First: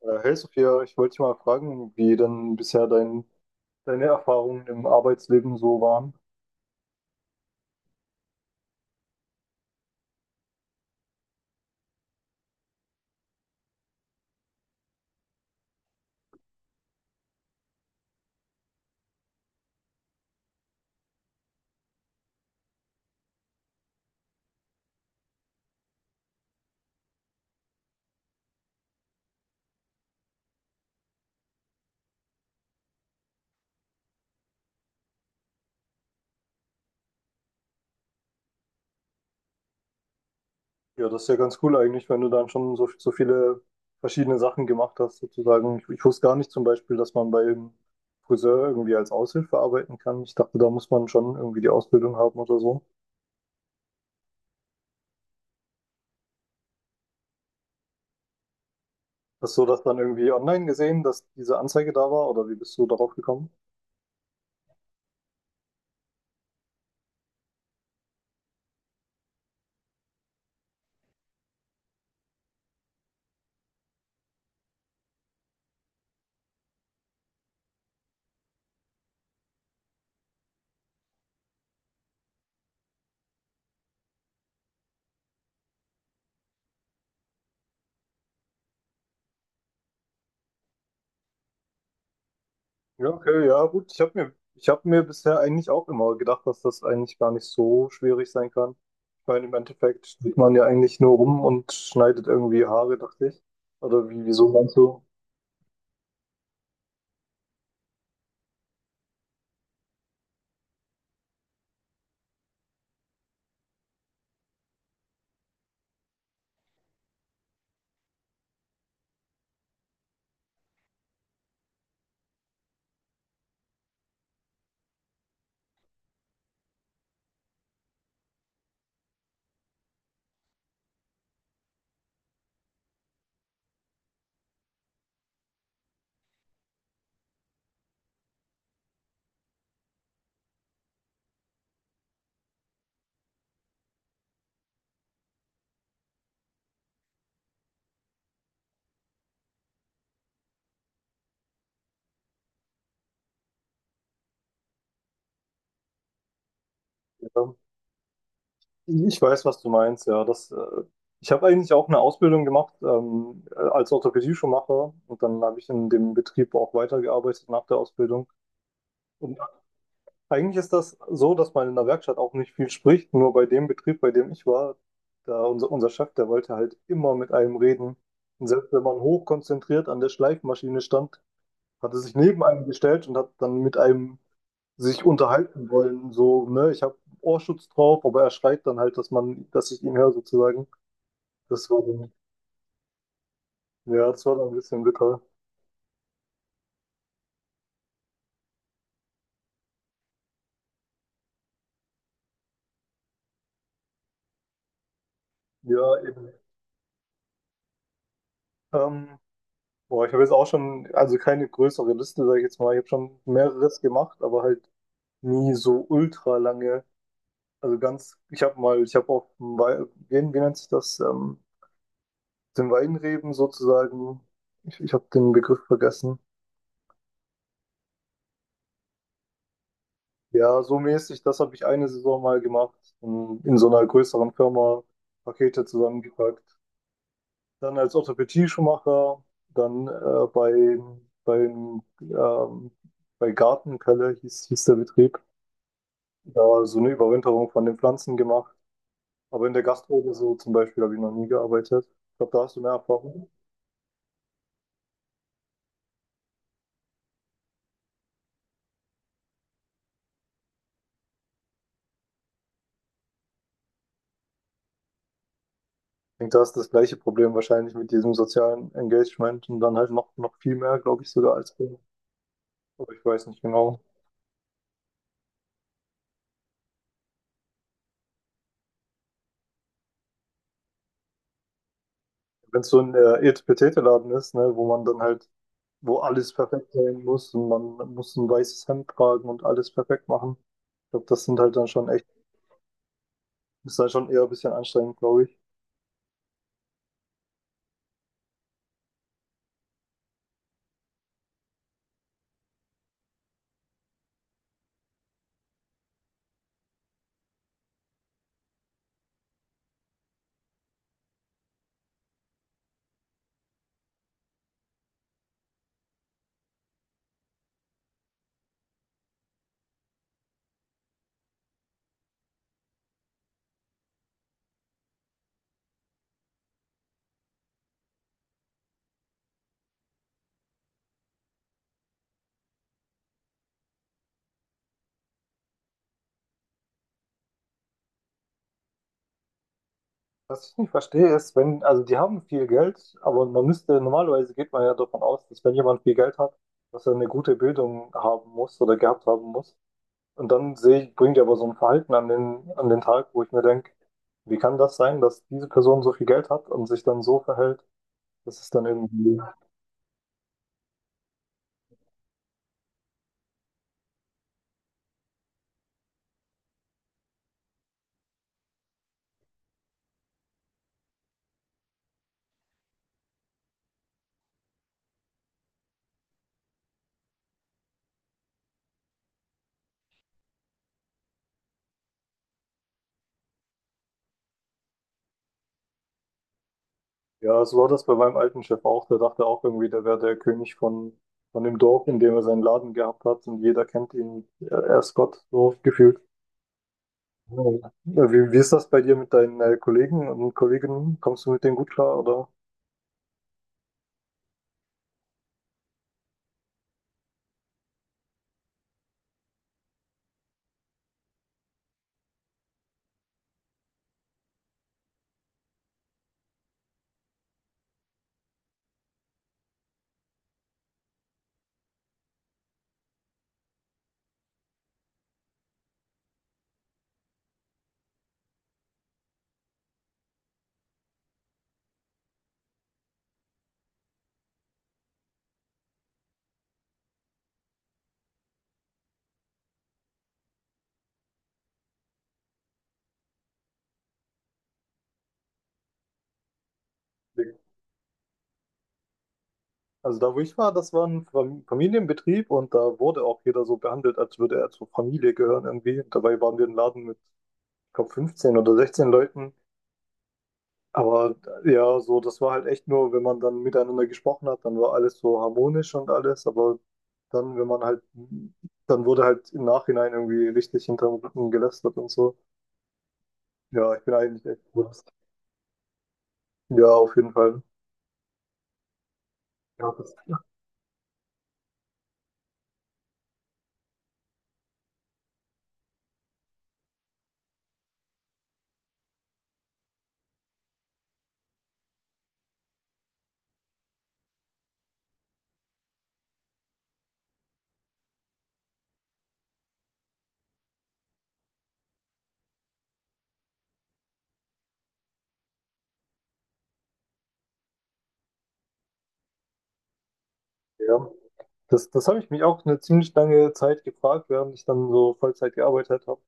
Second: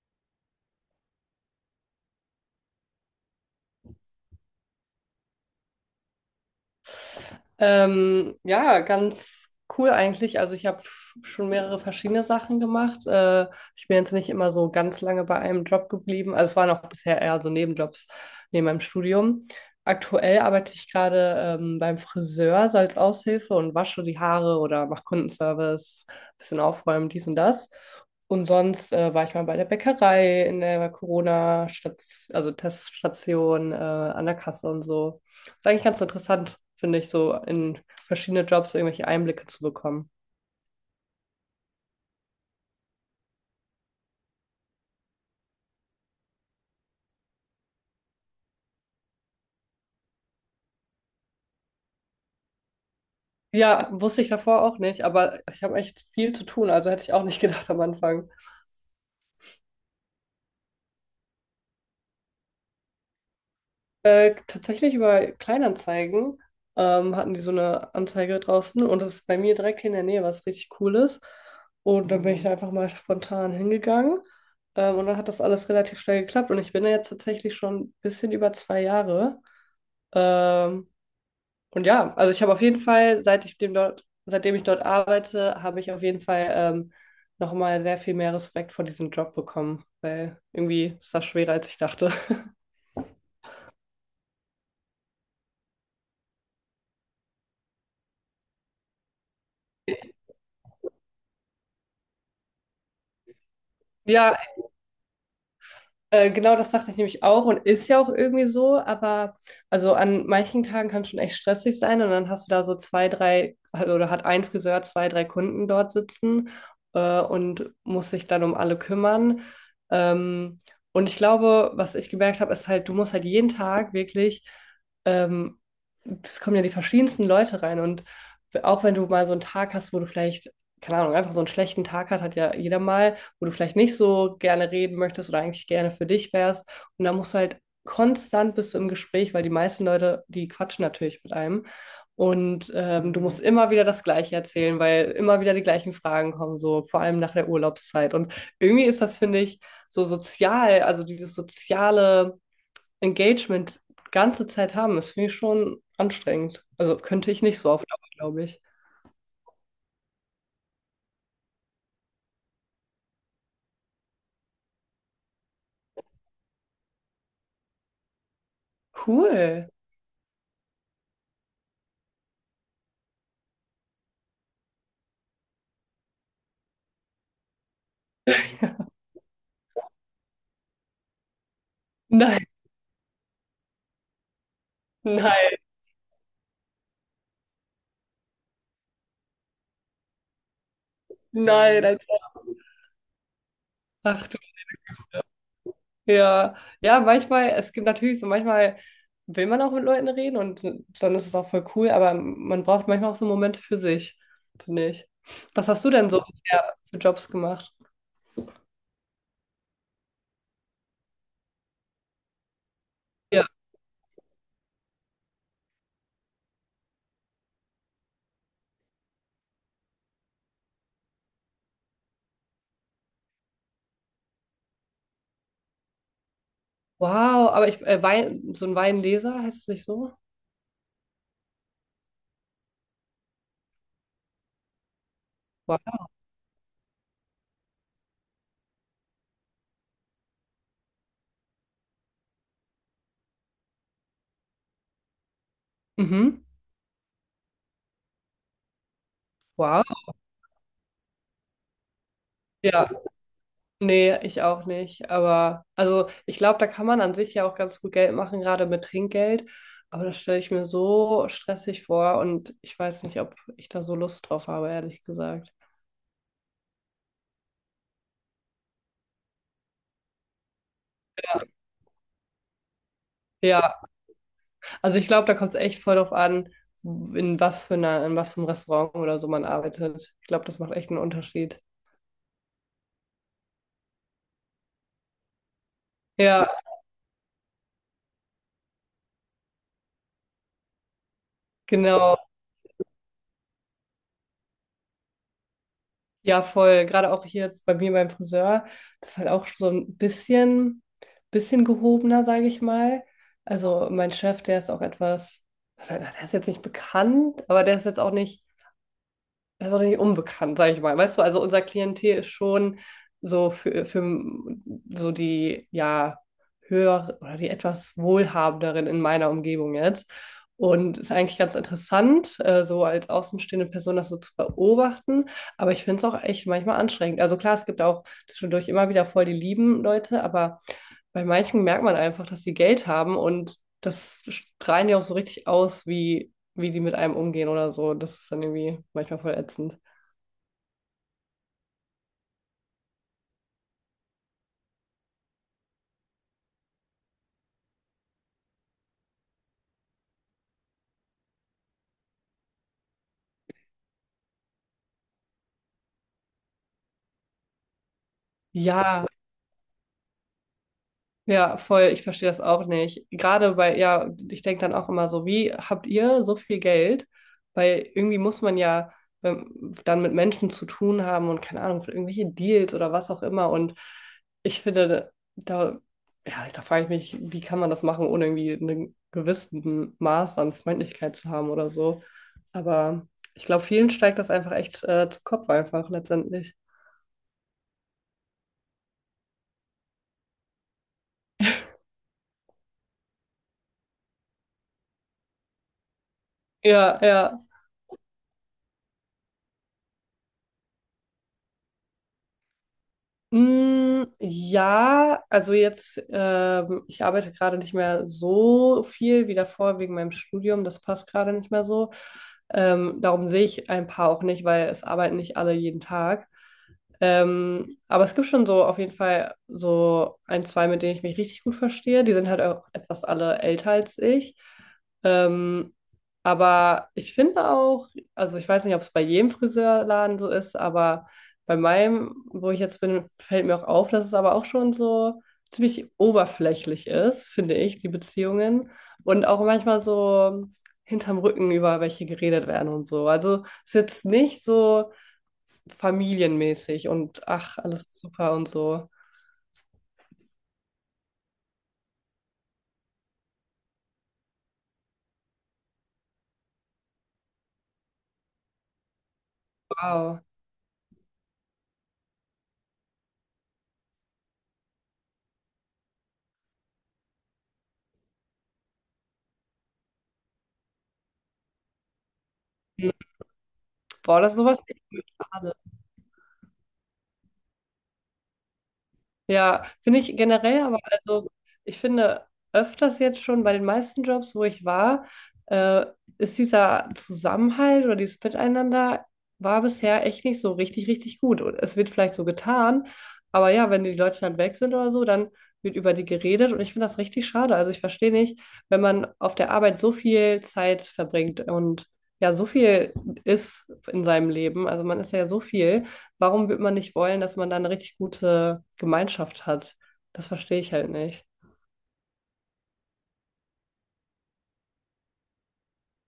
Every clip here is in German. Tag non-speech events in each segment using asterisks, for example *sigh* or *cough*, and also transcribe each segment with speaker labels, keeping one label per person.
Speaker 1: Hey Sophia, ich wollte dich mal fragen, wie denn bisher deine Erfahrungen im Arbeitsleben so waren.
Speaker 2: Ja, ganz cool eigentlich. Also ich habe schon mehrere verschiedene Sachen gemacht. Ich bin jetzt nicht immer so ganz lange bei einem Job geblieben. Also es waren auch bisher eher so Nebenjobs neben meinem Studium. Aktuell arbeite ich gerade beim Friseur, so als Aushilfe und wasche die Haare oder mache Kundenservice, bisschen aufräumen, dies und das. Und sonst war ich mal bei der Bäckerei in der Corona-Station, also Teststation, an der Kasse, und so ist eigentlich ganz interessant, finde ich, so in verschiedene Jobs so irgendwelche Einblicke zu bekommen.
Speaker 1: Ja, das ist ja ganz cool eigentlich, wenn du dann schon so viele verschiedene Sachen gemacht hast, sozusagen. Ich wusste gar nicht zum Beispiel, dass man beim Friseur irgendwie als Aushilfe arbeiten kann. Ich dachte, da muss man schon irgendwie die Ausbildung haben oder so.
Speaker 2: Ja, wusste ich davor auch nicht, aber ich habe echt viel zu tun, also hätte ich auch nicht *laughs* gedacht am Anfang.
Speaker 1: Hast du das dann irgendwie online gesehen, dass diese Anzeige da war oder wie bist du darauf gekommen?
Speaker 2: Tatsächlich über Kleinanzeigen hatten die so eine Anzeige draußen, und das ist bei mir direkt hier in der Nähe, was richtig cool ist. Und dann bin ich einfach mal spontan hingegangen, und dann hat das alles relativ schnell geklappt, und ich bin da jetzt tatsächlich schon ein bisschen über 2 Jahre. Ähm, Und ja, also ich habe auf jeden Fall, seitdem ich dort arbeite, habe ich auf jeden Fall nochmal sehr viel mehr Respekt vor diesem Job bekommen, weil irgendwie ist das schwerer, als ich dachte. *laughs*
Speaker 1: Ja, okay, ja, gut. Ich hab mir bisher eigentlich auch immer gedacht, dass das eigentlich gar nicht so schwierig sein kann. Ich meine, im Endeffekt steht man ja eigentlich nur rum und schneidet irgendwie Haare, dachte ich. Oder
Speaker 2: Ja.
Speaker 1: wieso meinst du?
Speaker 2: Genau, das dachte ich nämlich auch, und ist ja auch irgendwie so, aber also an manchen Tagen kann es schon echt stressig sein, und dann hast du da so oder hat ein Friseur zwei, drei Kunden dort sitzen und muss sich dann um alle kümmern. Ähm, und ich glaube, was ich gemerkt habe, ist halt, du musst halt jeden Tag wirklich. Ähm, es kommen ja die verschiedensten Leute rein. Und auch wenn du mal so einen Tag hast, wo du vielleicht, keine Ahnung, einfach so einen schlechten Tag hat, hat ja jeder mal, wo du vielleicht nicht so gerne reden möchtest oder eigentlich gerne für dich wärst. Und da musst du halt konstant bist du im Gespräch, weil die meisten Leute, die quatschen natürlich mit einem. Und du musst immer wieder das Gleiche erzählen, weil immer wieder die gleichen Fragen kommen, so vor allem nach der Urlaubszeit. Und irgendwie ist das, finde ich, so sozial, also dieses soziale Engagement ganze Zeit haben, ist für mich schon anstrengend. Also könnte ich
Speaker 1: Ja.
Speaker 2: nicht so auf Dauer, glaube ich.
Speaker 1: Ich weiß, was du meinst, ja. Ich habe eigentlich auch eine Ausbildung gemacht als Orthopädie-Schuhmacher und dann habe ich in dem Betrieb auch weitergearbeitet nach der Ausbildung. Und
Speaker 2: Cool. *laughs*
Speaker 1: eigentlich ist das so, dass man in der Werkstatt auch nicht viel spricht. Nur bei dem Betrieb, bei dem ich war, da unser Chef, der wollte halt immer mit einem reden. Und selbst wenn man hochkonzentriert an der Schleifmaschine stand, hat er sich neben
Speaker 2: Nein,
Speaker 1: einem gestellt und hat dann mit einem sich
Speaker 2: nein,
Speaker 1: unterhalten wollen. So, ne, ich habe Ohrschutz drauf, aber er schreit dann halt, dass ich ihn höre sozusagen. Das war
Speaker 2: nein. als
Speaker 1: dann, ja, das
Speaker 2: Ach
Speaker 1: war
Speaker 2: du,
Speaker 1: dann ein bisschen bitter.
Speaker 2: ja. Ja, manchmal, es gibt natürlich so, manchmal will man auch mit Leuten reden, und dann ist es auch voll cool, aber man braucht manchmal auch so Momente für sich, finde ich. Was
Speaker 1: Ja,
Speaker 2: hast du denn so
Speaker 1: eben.
Speaker 2: bisher für Jobs gemacht?
Speaker 1: Ähm, boah, ich habe jetzt auch schon, also keine größere Liste, sage ich jetzt mal. Ich habe schon
Speaker 2: Ja.
Speaker 1: mehreres gemacht, aber halt nie so ultra lange. Ich habe auch, wie nennt sich das? Den Weinreben sozusagen. Ich habe den Begriff vergessen.
Speaker 2: Wow, aber Wein, so ein Weinleser heißt es nicht so?
Speaker 1: Ja, so mäßig, das habe ich eine Saison mal gemacht, in so einer größeren Firma Pakete
Speaker 2: Wow.
Speaker 1: zusammengepackt. Dann als Orthopädie-Schuhmacher, dann beim, ähm, bei Gartenpelle hieß der Betrieb,
Speaker 2: Mhm.
Speaker 1: da so eine Überwinterung von den Pflanzen gemacht. Aber in der
Speaker 2: Wow.
Speaker 1: Gastro so zum Beispiel habe ich noch nie gearbeitet. Ich glaube, da hast du mehr
Speaker 2: Ja.
Speaker 1: Erfahrung.
Speaker 2: Nee, ich auch nicht. Aber also ich glaube, da kann man an sich ja auch ganz gut Geld machen, gerade mit Trinkgeld. Aber das stelle ich mir so stressig vor, und ich weiß nicht, ob ich da so Lust drauf habe, ehrlich gesagt.
Speaker 1: Ich denke, da ist das gleiche Problem wahrscheinlich mit diesem sozialen Engagement und dann halt noch viel mehr, glaube ich, sogar als bei- Aber ich weiß nicht genau.
Speaker 2: Ja, also ich glaube, da kommt es echt voll drauf an, in was für einem Restaurant oder so man arbeitet. Ich glaube, das macht echt einen Unterschied.
Speaker 1: Wenn es so ein Etepetete-Laden ist, ne, wo man dann halt, wo alles
Speaker 2: Ja,
Speaker 1: perfekt sein muss und man muss ein weißes Hemd tragen und alles perfekt machen. Ich glaube, das sind halt dann schon echt,
Speaker 2: genau.
Speaker 1: ist dann schon eher ein bisschen anstrengend, glaube ich.
Speaker 2: Ja, voll. Gerade auch hier jetzt bei mir beim Friseur, das ist halt auch so ein bisschen, gehobener, sage ich mal. Also mein Chef, der ist auch etwas, der ist jetzt nicht bekannt, aber der ist jetzt auch nicht, das ist auch nicht unbekannt, sage ich mal. Weißt du, also unser Klientel ist schon so für so die, ja, höher oder die etwas wohlhabenderen in meiner Umgebung jetzt. Und ist eigentlich ganz interessant, so als außenstehende Person das so zu beobachten. Aber ich finde es auch echt manchmal anstrengend. Also klar, es gibt auch zwischendurch immer wieder voll die lieben Leute, aber bei manchen merkt man einfach, dass sie Geld haben, und das strahlen ja auch so richtig aus, wie die mit einem umgehen oder so. Das ist dann irgendwie manchmal voll ätzend.
Speaker 1: Was ich nicht verstehe, ist, wenn, also die haben viel Geld, aber man müsste, normalerweise geht man ja davon aus, dass wenn jemand viel Geld hat, dass er eine gute Bildung haben muss oder gehabt haben muss. Und dann sehe ich, bringt er aber so ein Verhalten an den Tag, wo ich mir denke, wie kann das sein, dass diese Person so viel Geld hat und sich dann so verhält, dass es dann
Speaker 2: Ja,
Speaker 1: irgendwie,
Speaker 2: ja, voll. Ich verstehe das auch nicht. Gerade bei, ja, ich denke dann auch immer so, wie habt ihr so viel Geld? Weil irgendwie muss man ja dann mit Menschen zu tun haben, und keine Ahnung, für irgendwelche Deals oder was auch immer. Und ich finde, da, ja, da frage ich mich, wie kann man das machen, ohne irgendwie einen gewissen Maß an Freundlichkeit zu haben oder so. Aber ich glaube, vielen steigt das einfach echt zu Kopf einfach letztendlich.
Speaker 1: ja, so war das bei meinem alten Chef auch, der dachte auch irgendwie, der wäre der König von dem Dorf, in dem er seinen Laden gehabt hat und jeder kennt ihn, er ist Gott, so gefühlt.
Speaker 2: Ja, ja.
Speaker 1: Ja, wie ist das bei dir mit deinen Kollegen und Kolleginnen? Kommst du mit denen gut klar, oder?
Speaker 2: Mm, ja, also jetzt, ich arbeite gerade nicht mehr so viel wie davor wegen meinem Studium. Das passt gerade nicht mehr so. Darum sehe ich ein paar auch nicht, weil es arbeiten nicht alle jeden Tag. Aber es gibt schon so auf jeden Fall so ein, zwei, mit denen ich mich richtig gut verstehe. Die sind halt auch etwas alle älter als ich. Ähm, aber ich finde auch, also ich weiß nicht, ob es bei jedem Friseurladen so ist, aber bei meinem, wo ich jetzt bin, fällt mir auch auf, dass es aber auch schon so ziemlich oberflächlich ist, finde ich, die Beziehungen. Und auch manchmal so hinterm Rücken über welche geredet werden und so. Also es ist jetzt nicht so familienmäßig und ach, alles ist super und so.
Speaker 1: Also da, wo ich war, das war ein Familienbetrieb und da wurde auch jeder so behandelt, als würde er zur Familie gehören irgendwie. Und dabei waren wir ein Laden mit, ich glaube, 15 oder 16 Leuten.
Speaker 2: Wow.
Speaker 1: Aber ja, so, das war halt echt nur, wenn man dann miteinander gesprochen hat, dann war alles so harmonisch und alles. Aber dann, wenn man halt, dann wurde halt im Nachhinein irgendwie richtig hinterm Rücken gelästert und so.
Speaker 2: Hm.
Speaker 1: Ja, ich bin
Speaker 2: Boah,
Speaker 1: eigentlich
Speaker 2: das ist
Speaker 1: echt.
Speaker 2: sowas.
Speaker 1: Gut. Ja, auf jeden Fall.
Speaker 2: Ja,
Speaker 1: Ja, das,
Speaker 2: finde ich generell, aber also ich finde öfters jetzt schon bei den meisten Jobs, wo ich war, äh, ist dieser Zusammenhalt oder dieses Miteinander war bisher echt nicht so richtig, richtig gut. Und es wird vielleicht so getan, aber ja, wenn die Leute dann weg sind oder so, dann wird über die geredet, und ich finde das richtig schade. Also ich verstehe nicht, wenn man auf der Arbeit so viel Zeit verbringt und ja, so viel ist in seinem Leben, also man ist ja so viel, warum wird man nicht wollen, dass man da eine richtig gute Gemeinschaft hat? Das verstehe ich
Speaker 1: ja.
Speaker 2: halt nicht.
Speaker 1: Das habe ich mich auch eine ziemlich lange Zeit gefragt, während ich dann so Vollzeit gearbeitet habe.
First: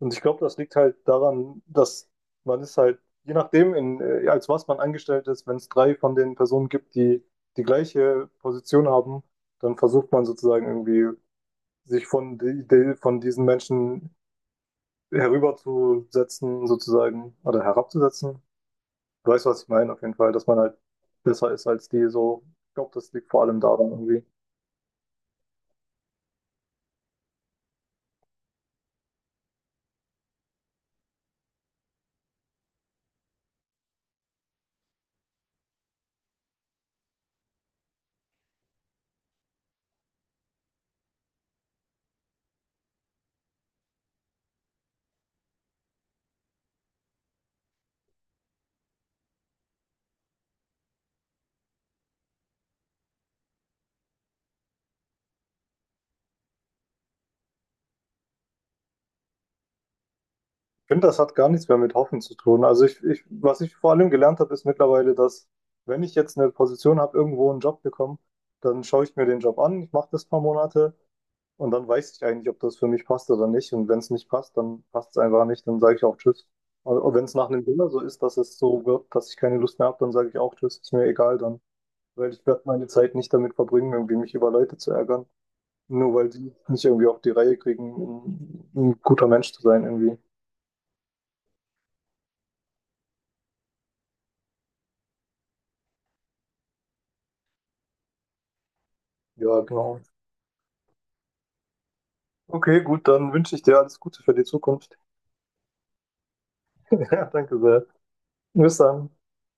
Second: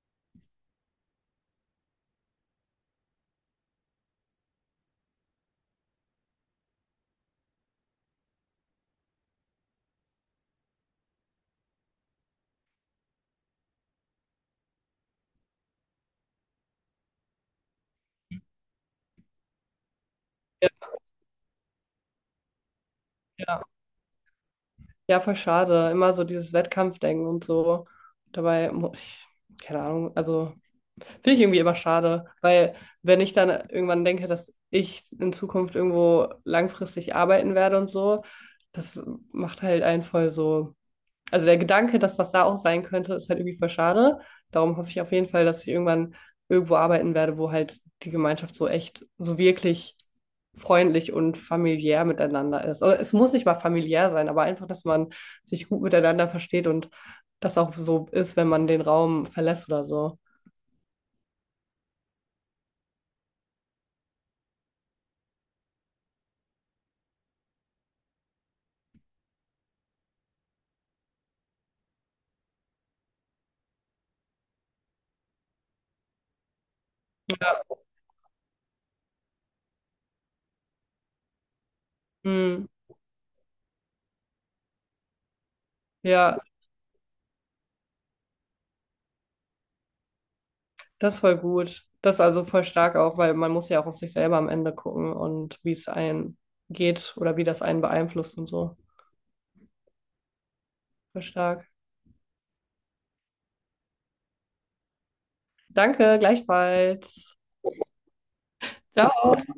Speaker 1: Und ich glaube, das liegt halt daran, dass man ist halt, je nachdem, als was man angestellt ist, wenn es drei von den Personen gibt, die die gleiche Position haben, dann versucht man sozusagen irgendwie, sich von diesen Menschen herüberzusetzen, sozusagen, oder herabzusetzen. Du weißt, was ich meine, auf jeden Fall, dass man
Speaker 2: Ja,
Speaker 1: halt besser ist als die so. Ich glaube, das liegt vor allem
Speaker 2: ja.
Speaker 1: daran irgendwie.
Speaker 2: Ja, voll schade. Immer so dieses Wettkampfdenken und so. Dabei, ich, keine Ahnung, also finde ich irgendwie immer schade, weil wenn ich dann irgendwann denke, dass ich in Zukunft irgendwo langfristig arbeiten werde und so, das macht halt einen voll so, also der Gedanke, dass das da auch sein könnte, ist halt irgendwie voll schade. Darum hoffe ich auf jeden Fall, dass ich irgendwann irgendwo arbeiten werde, wo halt die Gemeinschaft so echt, so wirklich freundlich und familiär miteinander ist. Oder es muss nicht mal familiär sein, aber einfach, dass man sich gut miteinander versteht, und das auch so ist, wenn man den Raum verlässt oder so.
Speaker 1: Ich finde, das hat gar nichts mehr mit Hoffen zu tun. Also was ich vor allem gelernt habe, ist mittlerweile, dass wenn ich jetzt eine Position habe, irgendwo einen Job bekomme, dann schaue ich mir den Job an, ich mache das ein paar Monate und dann weiß ich eigentlich, ob das für mich passt oder nicht. Und wenn es nicht passt, dann passt es einfach nicht, dann sage ich auch Tschüss. Und wenn es nach einem Dinner so ist, dass es so wird, dass ich keine Lust mehr habe, dann sage ich auch Tschüss, ist mir egal dann. Weil ich werde
Speaker 2: Hm,
Speaker 1: meine Zeit nicht damit verbringen, irgendwie mich über Leute zu ärgern. Nur weil
Speaker 2: ja,
Speaker 1: die nicht irgendwie auf die Reihe kriegen, ein guter Mensch zu sein irgendwie.
Speaker 2: das ist voll gut. Das ist also voll stark auch, weil man muss ja auch auf sich selber am Ende gucken, und wie es einen geht oder wie das einen beeinflusst und so.
Speaker 1: Ja, genau.
Speaker 2: Voll stark.
Speaker 1: Okay, gut, dann wünsche ich dir alles Gute für die Zukunft. *laughs*
Speaker 2: Danke,
Speaker 1: Ja,
Speaker 2: gleichfalls.
Speaker 1: danke sehr. Bis dann.
Speaker 2: Ciao.